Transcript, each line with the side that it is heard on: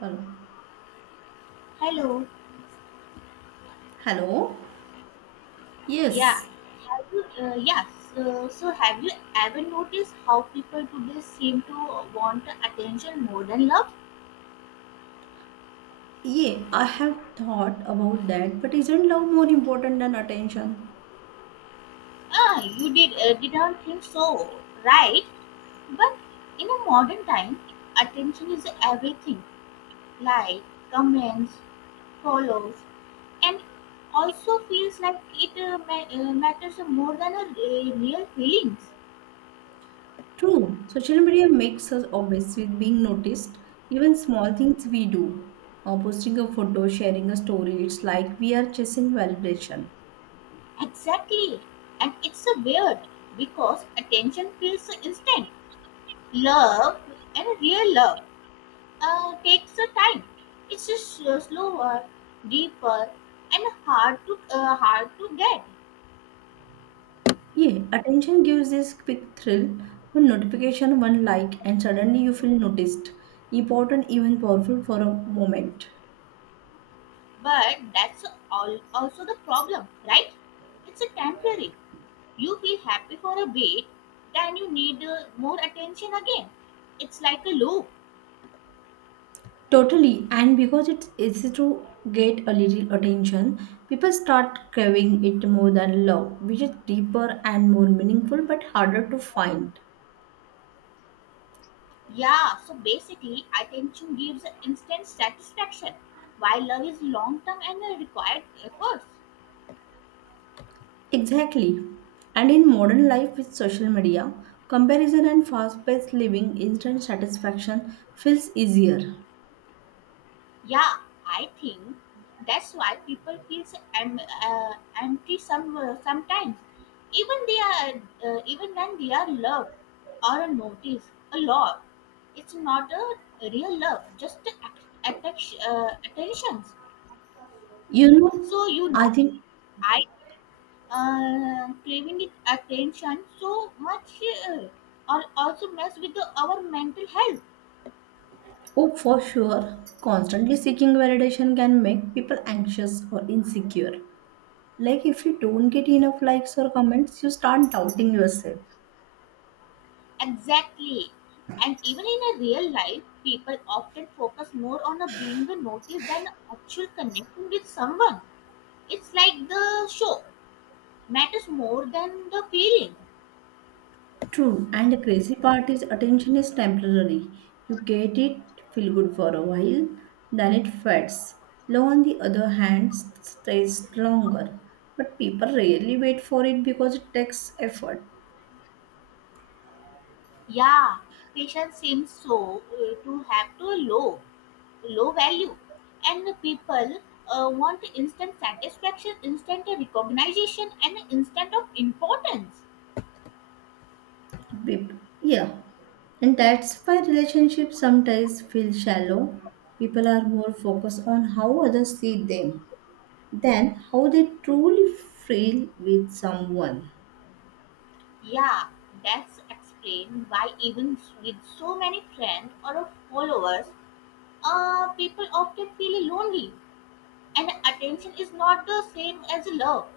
right: Hello.
left: Hello.
right: Hello?
left: Yeah.
right: Yes.
left: Have you, yeah. So have you ever noticed how people today seem to want attention more than love?
right: Yeah, I have thought about that, but isn't love more important than attention?
left: Ah, you did didn't think so, right? But in a modern time, attention is everything. Like comments, follows, and also feels like it matters more than a real feelings.
right: True. Social media makes us obsessed with being noticed, even small things we do, or posting a photo, sharing a story. It's like we are chasing validation.
left: Exactly, and it's a weird because attention feels instant. Love and real love takes a time. It's just slower, deeper, and hard to hard to get.
right: Yeah, attention gives this quick thrill, one notification, one like, and suddenly you feel noticed, important, even powerful for a moment.
left: But that's all also the problem, right? It's a temporary. You feel happy for a bit, then you need more attention again. It's like a loop.
right: Totally, and because it's easy to get a little attention, people start craving it more than love, which is deeper and more meaningful but harder to find.
left: Yeah. So basically, attention gives instant satisfaction, while love is long term and required efforts.
right: Exactly. And in modern life with social media, comparison and fast paced living, instant satisfaction feels easier.
left: Yeah, I think that's why people feel so empty sometimes, even they are even when they are loved or noticed a lot. It's not a real love, just attention, attentions.
right: You know,
left: So you
right: I
left: know,
right: think,
left: I think craving it attention so much uh, or also mess with our mental health.
right: oh, for sure, constantly seeking validation can make people anxious or insecure. Like if you don't get enough likes or comments, you start doubting yourself.
left: Exactly. And even in a real life, people often focus more on a being a notice than actual connecting with someone. It's like the show matters more than the feeling.
right: True, and the crazy part is attention is temporary. You get it, feel good for a while, then it fades. Love, on the other hand, stays longer. But people rarely wait for it because it takes effort.
left: Yeah, patience seems so to have to a low, low value, and the people want instant satisfaction, instant recognition, and instant of importance.
right: Yeah, and that's why relationships sometimes feel shallow. People are more focused on how others see them than how they truly feel with someone.
left: Yeah, that's explained why even with so many friends or followers, people often feel lonely. And attention is not the same as love.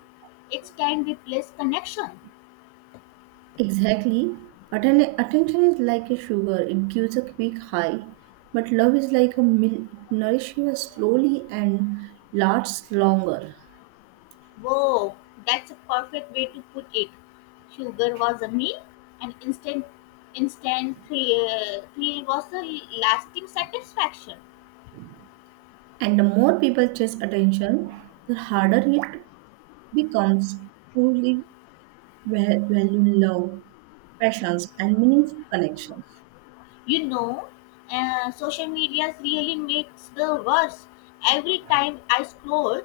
left: It can replace connection.
right: Exactly. Attention is like a sugar, it gives a quick high, but love is like a milk, it nourishes you slowly and lasts longer.
left: Whoa, that's a perfect way to put it. Sugar was a meal, and instant thrill, thrill was a lasting satisfaction.
right: And the more people chase attention, the harder it becomes to really va- value love, passions, and meaningful connections.
left: You know, social media really makes the worse. Every time I scroll,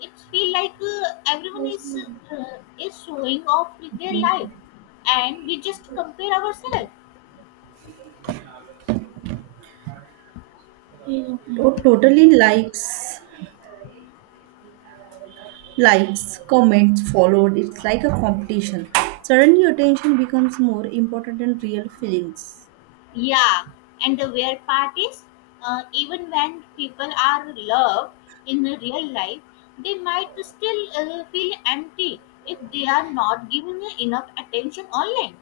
left: it feel like everyone
right: Yes.
left: is is showing off with their life,
right: Mhm.
left: and we just compare ourselves.
right: Yeah. Totally likes. Likes, comments followed. It's like a competition. Suddenly, attention becomes more important than real feelings.
left: Yeah, and the weird part is, even when people are loved in the real life, they might still feel empty if they are not giving enough attention online.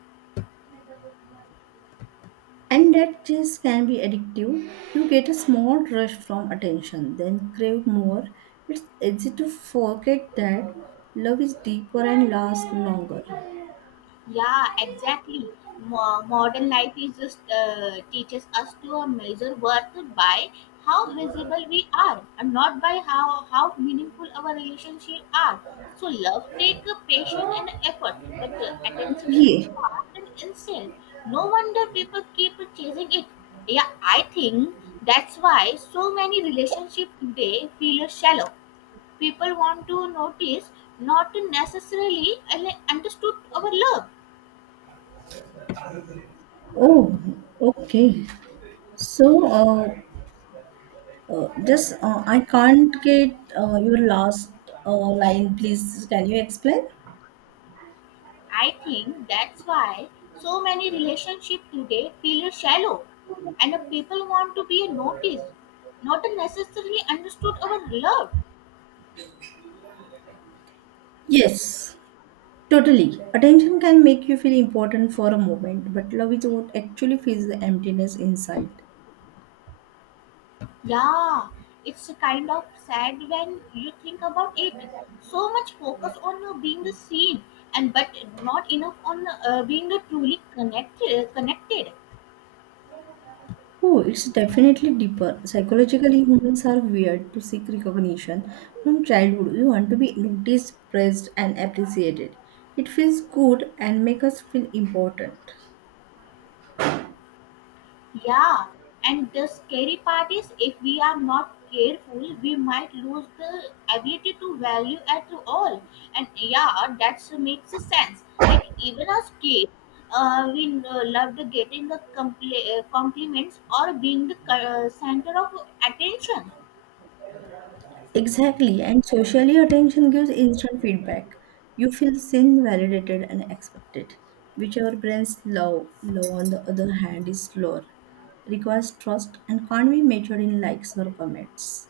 right: And that chase can be addictive. You get a small rush from attention, then crave more. It's easy to forget that love is deeper and lasts longer.
left: Yeah, exactly. Modern life is just teaches us to measure worth by how visible we are, and not by how meaningful our relationships are. So love take patience and effort, but attention is
right: Yeah.
left: fast and insane. No wonder people keep chasing it. Yeah, I think that's why so many relationships today feel shallow. People want to notice, not to necessarily understood our love.
right: Oh, okay. So, just I can't get your last line, please. Can you explain?
left: I think that's why so many relationships today feel shallow and the people want to be noticed, not necessarily understood or loved.
right: Yes. Totally. Attention can make you feel important for a moment, but love is what actually fills the emptiness inside.
left: Yeah, it's kind of sad when you think about it. So much focus on being the seen and but not enough on being the truly connected.
right: Oh, it's definitely deeper. Psychologically, humans are weird to seek recognition. From childhood, we want to be noticed, praised, and appreciated. It feels good and makes us feel important.
left: Yeah, and the scary part is if we are not careful, we might lose the ability to value at all. And yeah, that makes sense. Like even as kids, we loved getting the compliments or being the center of attention.
right: Exactly, and socially, attention gives instant feedback. You feel seen, validated, and expected, which our brains love. Love, on the other hand, is slower, requires trust, and can't be measured in likes or comments.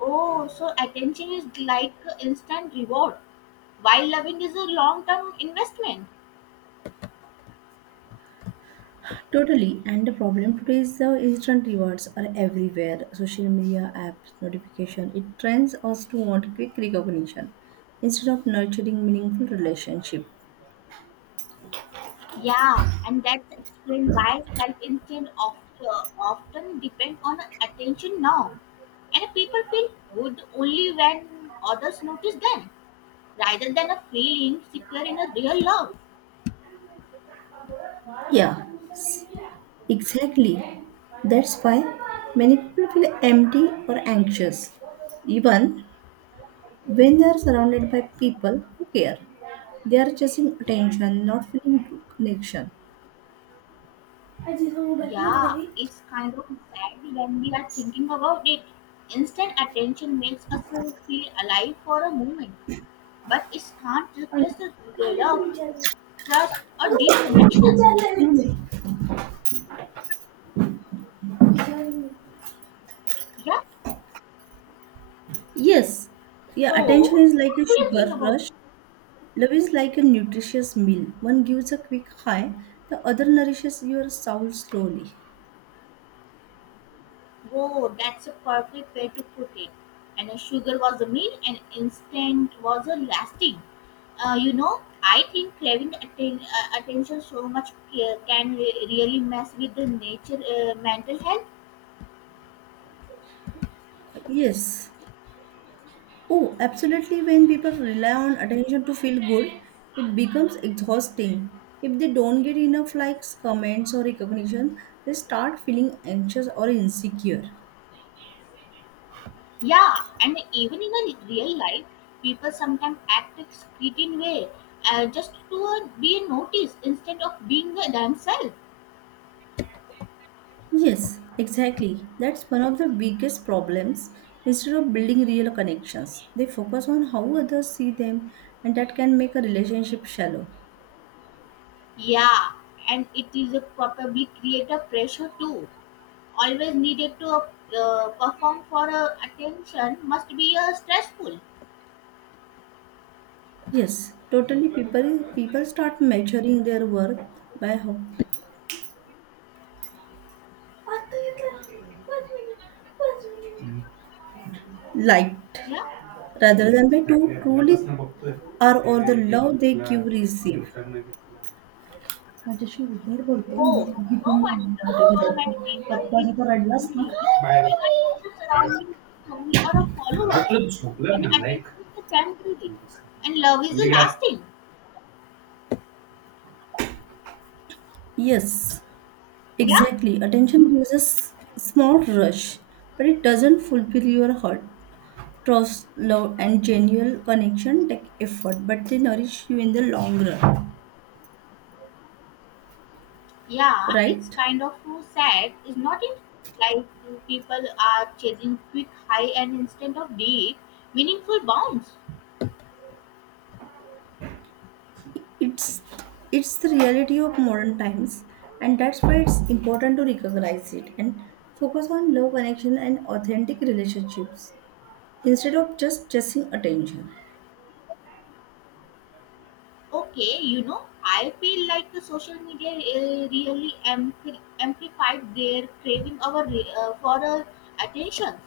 left: Oh, so attention is like instant reward, while loving is a long-term investment.
right: Totally, and the problem today is the instant rewards are everywhere. Social media, apps, notification. It trains us to want quick recognition instead of nurturing meaningful relationship.
left: Yeah, and that's explained why self-esteem often depend on attention now. And people feel good only when others notice them, rather than a feeling secure in a real love.
right: Yeah. Exactly. That's why many people feel empty or anxious, even when they are surrounded by people who care. They are chasing attention, not feeling true connection.
left: Yeah, it's kind of sad when we are thinking about it. Instant attention makes us feel alive for a moment, but it can't replace the real love, trust, or deep connection. Yeah,
right: Yes, yeah, attention
left: so
right: is like a
left: what do you think
right: sugar
left: about?
right: rush. Love is like a nutritious meal. One gives a quick high, the other nourishes your soul slowly.
left: Oh, that's a perfect way to put it. And the sugar was a meal, and instant was a lasting. You know, I think craving attention so much can really mess with the nature mental health.
right: Yes. Oh, absolutely. When people rely on attention to feel good, it becomes exhausting. If they don't get enough likes, comments, or recognition, they start feeling anxious or insecure.
left: Yeah, and even in a real life, people sometimes act a certain way just to be noticed instead of being themselves.
right: Yes, exactly. That's one of the biggest problems. Instead of building real connections, they focus on how others see them, and that can make a relationship shallow.
left: Yeah, and it is a probably create a pressure too always needed to perform for attention must be stressful.
right: Yes, totally. People start measuring their worth by how liked
left: Yeah,
right: rather than by to truly are or the love they give receive. माझ्याशी उद्धट बोलतो मी
left: bored. No
right: निघून
left: wonder
right: जाणार
left: so many
right: आहे.
left: people
right: गप्पा
left: feel
right: जर रडलास ना.
left: lonely even when the surrounding friends or followers and attention is temporary and love is lasting.
right: Yes,
left: Yeah,
right: exactly. Attention gives us small rush, but it doesn't fulfill your heart. Trust, love, and genuine connection take effort, but they nourish you in the long run.
left: yeah it's
right: Right?
left: kind of sad, is not it? Like people are chasing quick high and instead of deep meaningful bonds.
right: It's it's the reality of modern times, and that's why it's important to recognize it and focus on love connection and authentic relationships instead of just chasing attention.
left: Okay, you know, I feel like the social media amplified their craving for attention.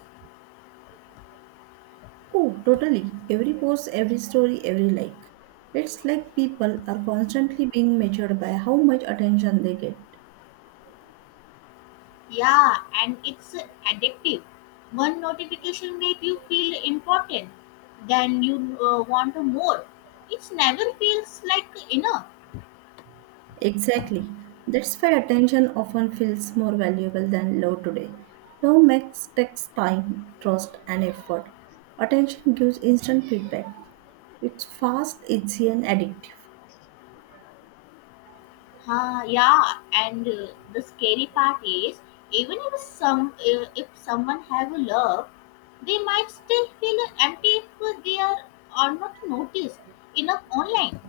right: Oh, totally. Every post, every story, every like. It's like people are constantly being measured by how much attention they get.
left: Yeah, and it's addictive. One notification make you feel important, then you want more. It never feels like enough.
right: Exactly. That's why attention often feels more valuable than love today. Love makes takes time, trust, and effort. Attention gives instant feedback. It's fast, easy, and addictive.
left: Yeah, and the scary part is even if some if someone have a love, they might still feel empty if they are not noticed enough online.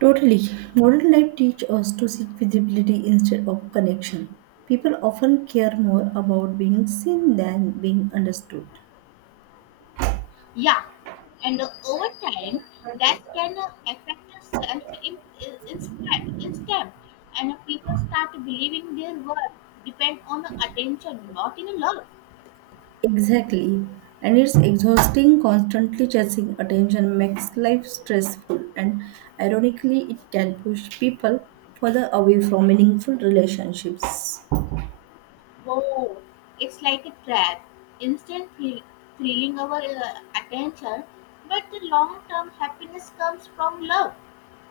right: Totally. Modern life teaches us to seek visibility instead of connection. People often care more about being seen than being understood.
left: Yeah, and over time that can affect the self in instead, and people start believing their worth depend on the attention, not in love.
right: Exactly. And it's exhausting, constantly chasing attention makes life stressful, and ironically, it can push people further away from meaningful relationships.
left: Oh, it's like a trap, instant thrill, thrilling our attention, but the long-term happiness comes from love,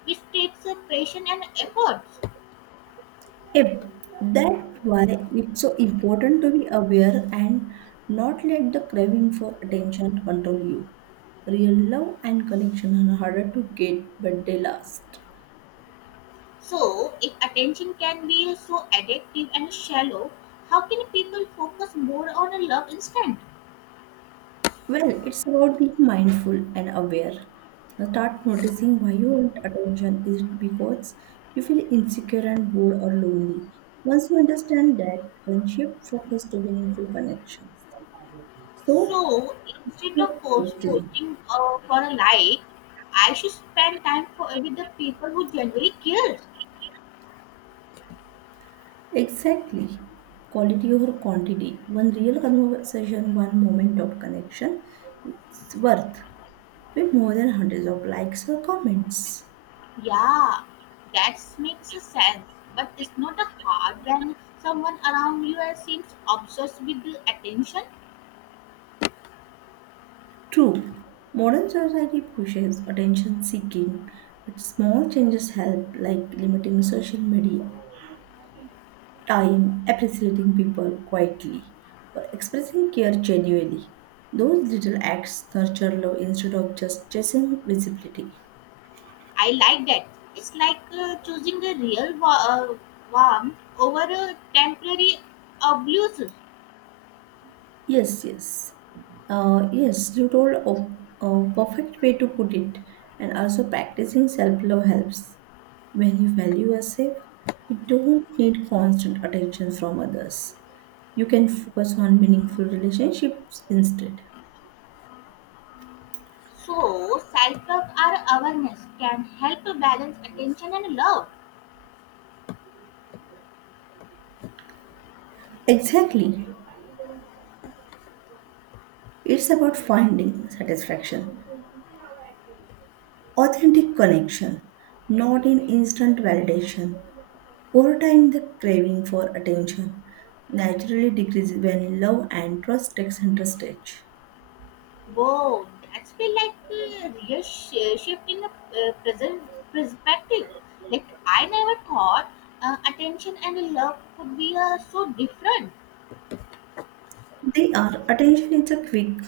left: which takes a passion and efforts.
right: Yep, that's why it's so important to be aware and not let the craving for attention control you. Real love and connection are harder to get, but they last.
left: So, if attention can be so addictive and shallow, how can people focus more on a love instant?
right: Well, it's about being mindful and aware. Now start noticing why you want attention. Is it because you feel insecure and bored or lonely? Once you understand that, then shift focus to meaningful connections. So,
left: So, instead of
right: your quality.
left: posting for a like, I should spend time for, with the people who genuinely cares.
right: Exactly. Quality over quantity. One real conversation, one moment of connection, it's worth way more than hundreds of likes or comments.
left: Yeah, that makes sense. But it's not a hard when someone around you seems obsessed with the attention.
right: True, modern society pushes attention seeking, but small changes help, like limiting social media time, appreciating people quietly, or expressing care genuinely. Those little acts nurture love instead of just chasing visibility.
left: I like that. It's like choosing a real warmth over a temporary abuse.
right: Yes, yes. Yes, you told a perfect way to put it. And also, practicing self love helps. When you value yourself, you don't need constant attention from others. You can focus on meaningful relationships instead.
left: So, self-talk or awareness can help balance attention and love.
right: Exactly. It's about finding satisfaction authentic connection, not in instant validation. Over time, the craving for attention naturally decreases when love and trust takes center stage.
left: Whoa, that's been like a real shift in the present perspective. Like I never thought attention and love could be so different.
right: They are attention is a quick,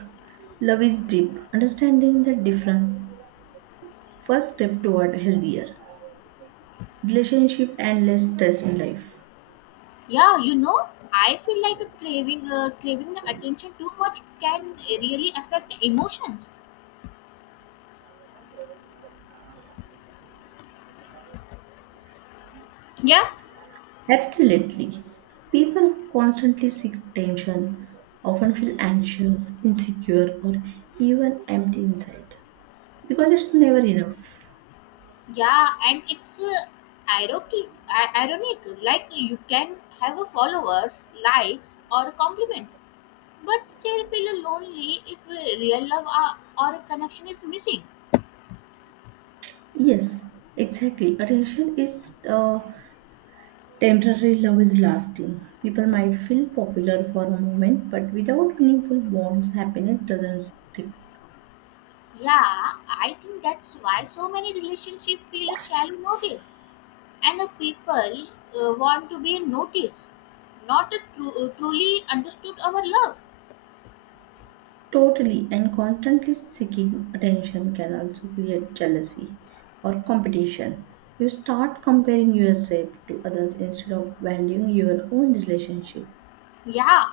right: love is deep. Understanding the difference, first step toward healthier relationship and less stress in life.
left: Yeah, you know, I feel like a craving the attention too much can really affect emotions. Yeah,
right: Absolutely. People who constantly seek attention often feel anxious, insecure, or even empty inside, because it's never enough.
left: yeah, and it's ironic. Like you can have a followers, likes, or compliments but still feel lonely if real love or connection is missing.
right: Yes, exactly. Attention is temporary, love is lasting. People might feel popular for a moment, but without meaningful bonds, happiness doesn't stick.
left: Yeah, I think that's why so many relationships feel shallow notice, and the people want to be noticed, not to truly understood our love.
right: Totally and constantly seeking attention can also create jealousy or competition. You start comparing yourself to others instead of valuing your own relationship.
left: Yeah,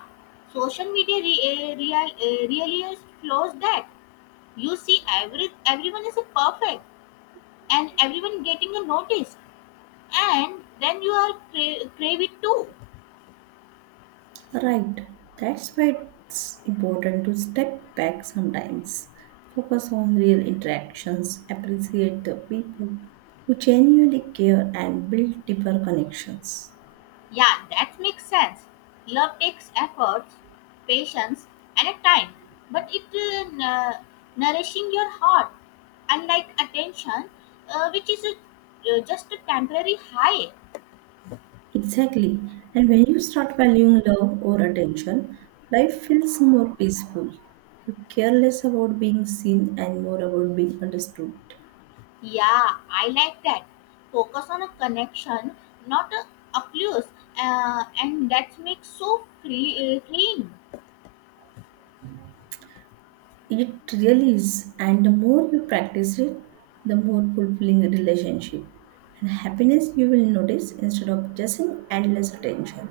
left: social media really flows that you see everyone is a perfect and everyone getting a notice, and then you are crave it too.
right: Right. That's why it's important to step back sometimes, focus on real interactions, appreciate the people who genuinely care, and build deeper connections.
left: Yeah, that makes sense. Love takes efforts, patience, and a time, but it nourishing your heart. Unlike attention, which is just a temporary high.
right: Exactly. And when you start valuing love or attention, life feels more peaceful. You care less about being seen and more about being understood.
left: Yeah, I like that. Focus on a connection, not a abuse, and that makes so freeing.
right: It really is. And the more you practice it, the more fulfilling the relationship and happiness you will notice instead of just an endless attention.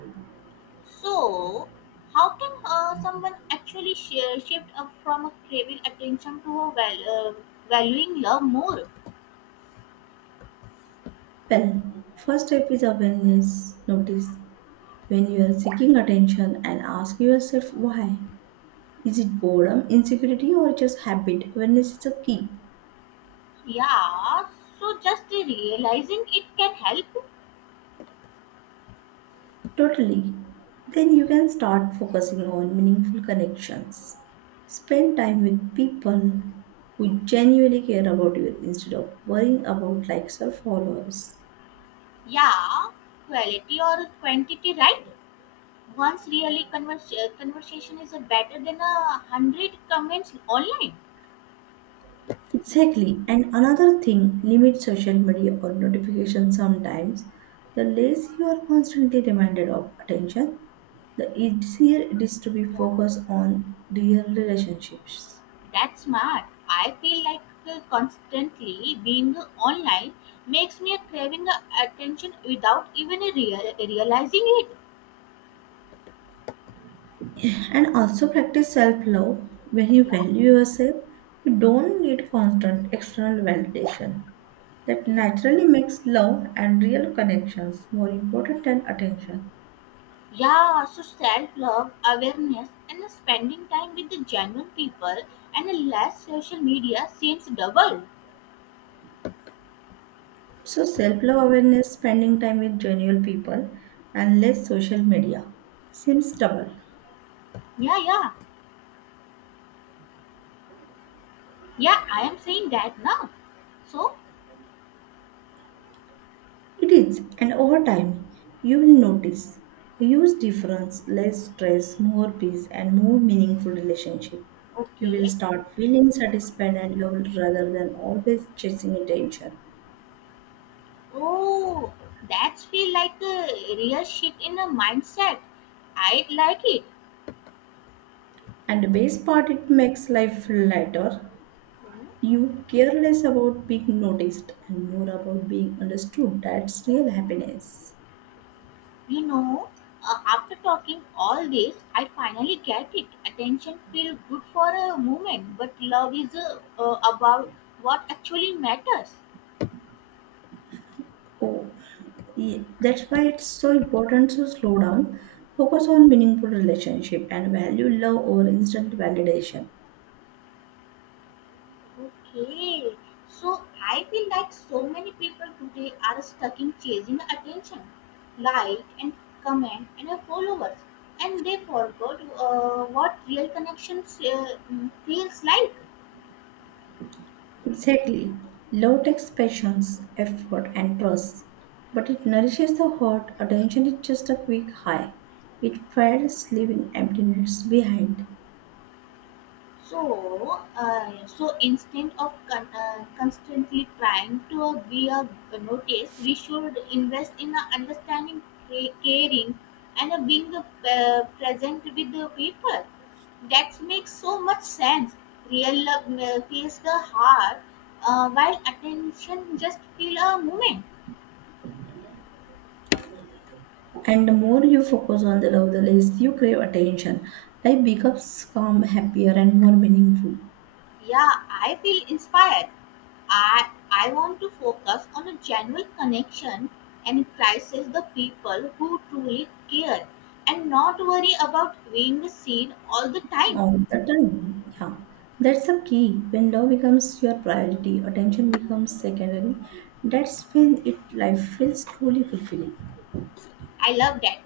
left: So, how can someone actually shift up from a craving attention to a valuing love more?
right: Well, first step is awareness. Notice when you are seeking attention and ask yourself why. Is it boredom, insecurity, or just habit? Awareness is a key.
left: Yeah, so just realizing it can help.
right: Totally. Then you can start focusing on meaningful connections. Spend time with people who genuinely care about you instead of worrying about likes or followers.
left: Yeah, quality or quantity, right? Once really conversation is better than a hundred comments online.
right: Exactly. And another thing, limit social media or notifications sometimes. The less you are constantly reminded of attention, the easier it is to be focused on real relationships.
left: That's smart. I feel like constantly being online makes me a craving attention without even realizing it.
right: And also practice self-love. When you
left: Yeah,
right: value yourself, you don't need constant external validation. That
left: okay.
right: naturally makes love and real connections more important than attention.
left: Yeah, so self love, awareness, and spending time with the genuine people and less social media seems double.
right: So self-love, awareness, spending time with genuine people, and less social media seems double.
left: Yeah, yeah. I am saying that now. So,
right: It is, and over time, you will notice a huge difference, less stress, more peace, and more meaningful relationship. You will
left: okay.
right: start feeling satisfied and loved rather than always chasing attention.
left: Oh, that's feel like a real shit in a mindset. I like it.
right: And the best part, it makes life lighter.
left: Hmm.
right: You care less about being noticed and more about being understood. That's real happiness.
left: You know, after talking all this, I finally get it. Attention feels good for a moment, but love is about what actually matters.
right: Oh, that's why it's so important to slow down, focus on meaningful relationship, and value love over instant validation.
left: Okay, so I feel like so many people today are stuck in chasing attention, like and comment and followers, and they forgot what real connections feels like.
right: Exactly. Love takes patience, effort, and trust, but it nourishes the heart. Attention is just a quick high. It fades, leaving emptiness behind.
left: So instead of constantly trying to be a notice, we should invest in a understanding, caring, and a being present with the people. That makes so much sense. Real love feels the heart, while attention just feel a moment.
right: And the more you focus on the love, the less you crave attention. Life becomes calm, happier, and more meaningful.
left: Yeah, I feel inspired. I want to focus on a genuine connection and prices the people who truly care and not worry about being seen all the time.
right: All the time. Yeah, that's the key. When love becomes your priority, attention becomes secondary. That's when it life feels truly fulfilling.
left: I love that.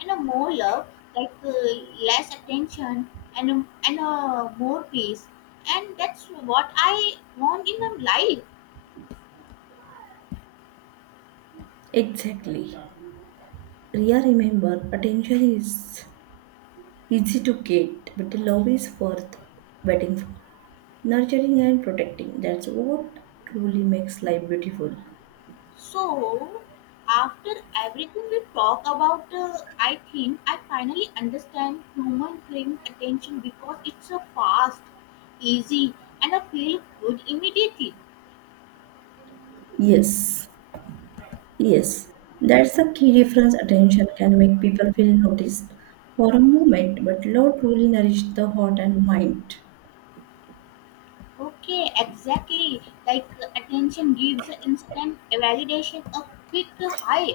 left: And a more love, like less attention and more peace. And that's what I want in my life.
right: Exactly. Ria, remember, attention is easy to get, but the love is worth waiting for. Nurturing and protecting. That's what truly makes life beautiful.
left: So, after everything we talk about, I think I finally understand human craving attention because it's a fast, easy, and I feel good immediately.
right: Yes. Yes, that's the key difference. Attention can make people feel noticed for a moment, but love truly nourishes the heart and mind.
left: Okay, exactly. Like attention gives instant validation, a quick high,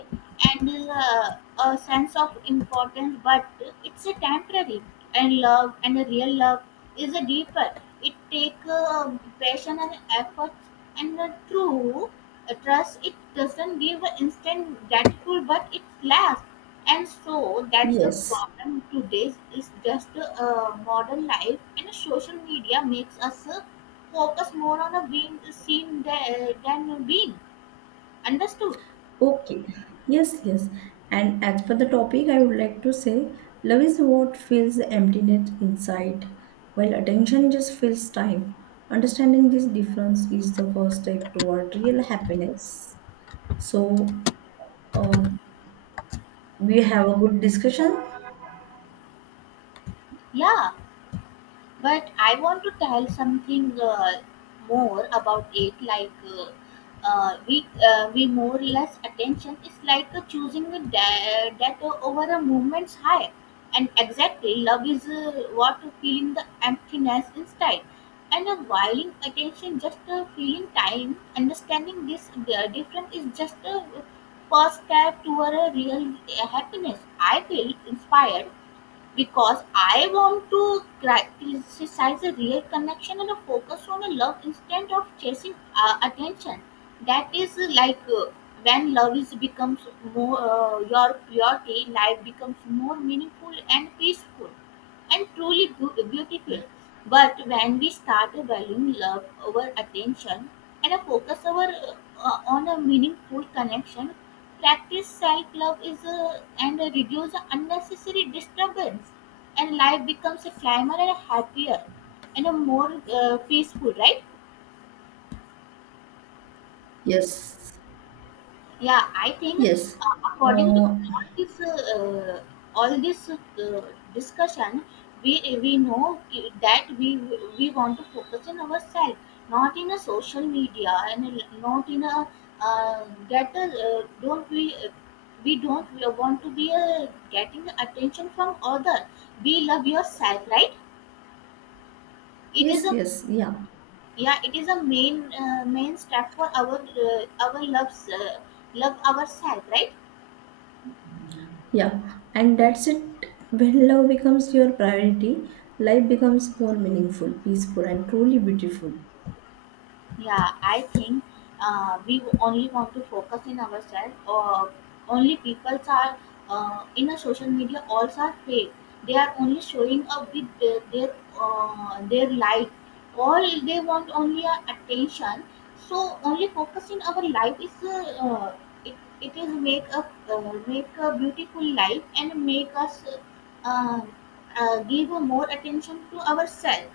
left: and a sense of importance, but it's a temporary. And love and a real love is a deeper. It takes passion and effort and a true trust. It doesn't give instant gratitude, but it lasts. And so that's the
right: Yes.
left: problem today. Is just modern life and social media makes us. Focus more on a being seen than being understood.
right: Okay. Yes, yes. And as per the topic, I would like to say love is what fills the emptiness inside, while attention just fills time. Understanding this difference is the first step toward real happiness. So, uh, we have a good discussion.
left: Yeah, but I want to tell something more about it. Like we more less attention is like choosing a death over a movement's high, and exactly love is what feeling the emptiness inside, and a whiling attention just feeling time. Understanding this difference is just a first step toward a real happiness. I feel inspired because I want to criticize a real connection and a focus on a love instead of chasing attention. That is when love is becomes more your priority, life becomes more meaningful and peaceful and truly beautiful. But when we start valuing love over attention and a focus over on a meaningful connection, practice self-love is and reduce the unnecessary disturbance, and life becomes a climber and a happier and a more peaceful, right?
right: Yes,
left: Yeah, I think
right: yes.
left: according to
right: Uh,
left: all this discussion, we know that we want to focus on ourselves, not in a social media, and not in a get a, don't we don't we want to be getting attention from other. We love yourself, right? It is
right: Yes,
left: a
right: yes, yeah,
left: yeah, it is a main step for our loves love ourselves, right?
right: yeah. And that's it. When love becomes your priority, life becomes more meaningful, peaceful, and truly beautiful.
left: Yeah, I think we only want to focus in ourselves. Or only people are in a social media. Also are fake. They are only showing up with their life. All they want only attention. So only focus in our life is it, it is make a make a beautiful life and make us uh, give more attention to ourselves,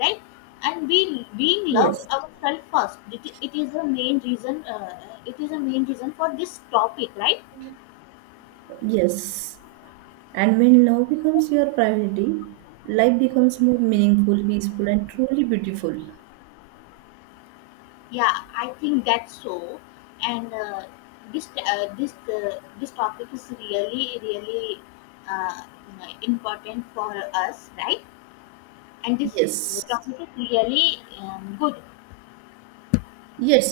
left: right? And we being love
right: Yes,
left: ourselves first it is the main reason it is a main reason for this topic, right?
right: yes. And when love becomes your priority, life becomes more meaningful, peaceful, and truly beautiful.
left: Yeah, I think that's so, and this topic is really really uh, important for us, right? And this
right: Yes,
left: topic is really good.
right: yes,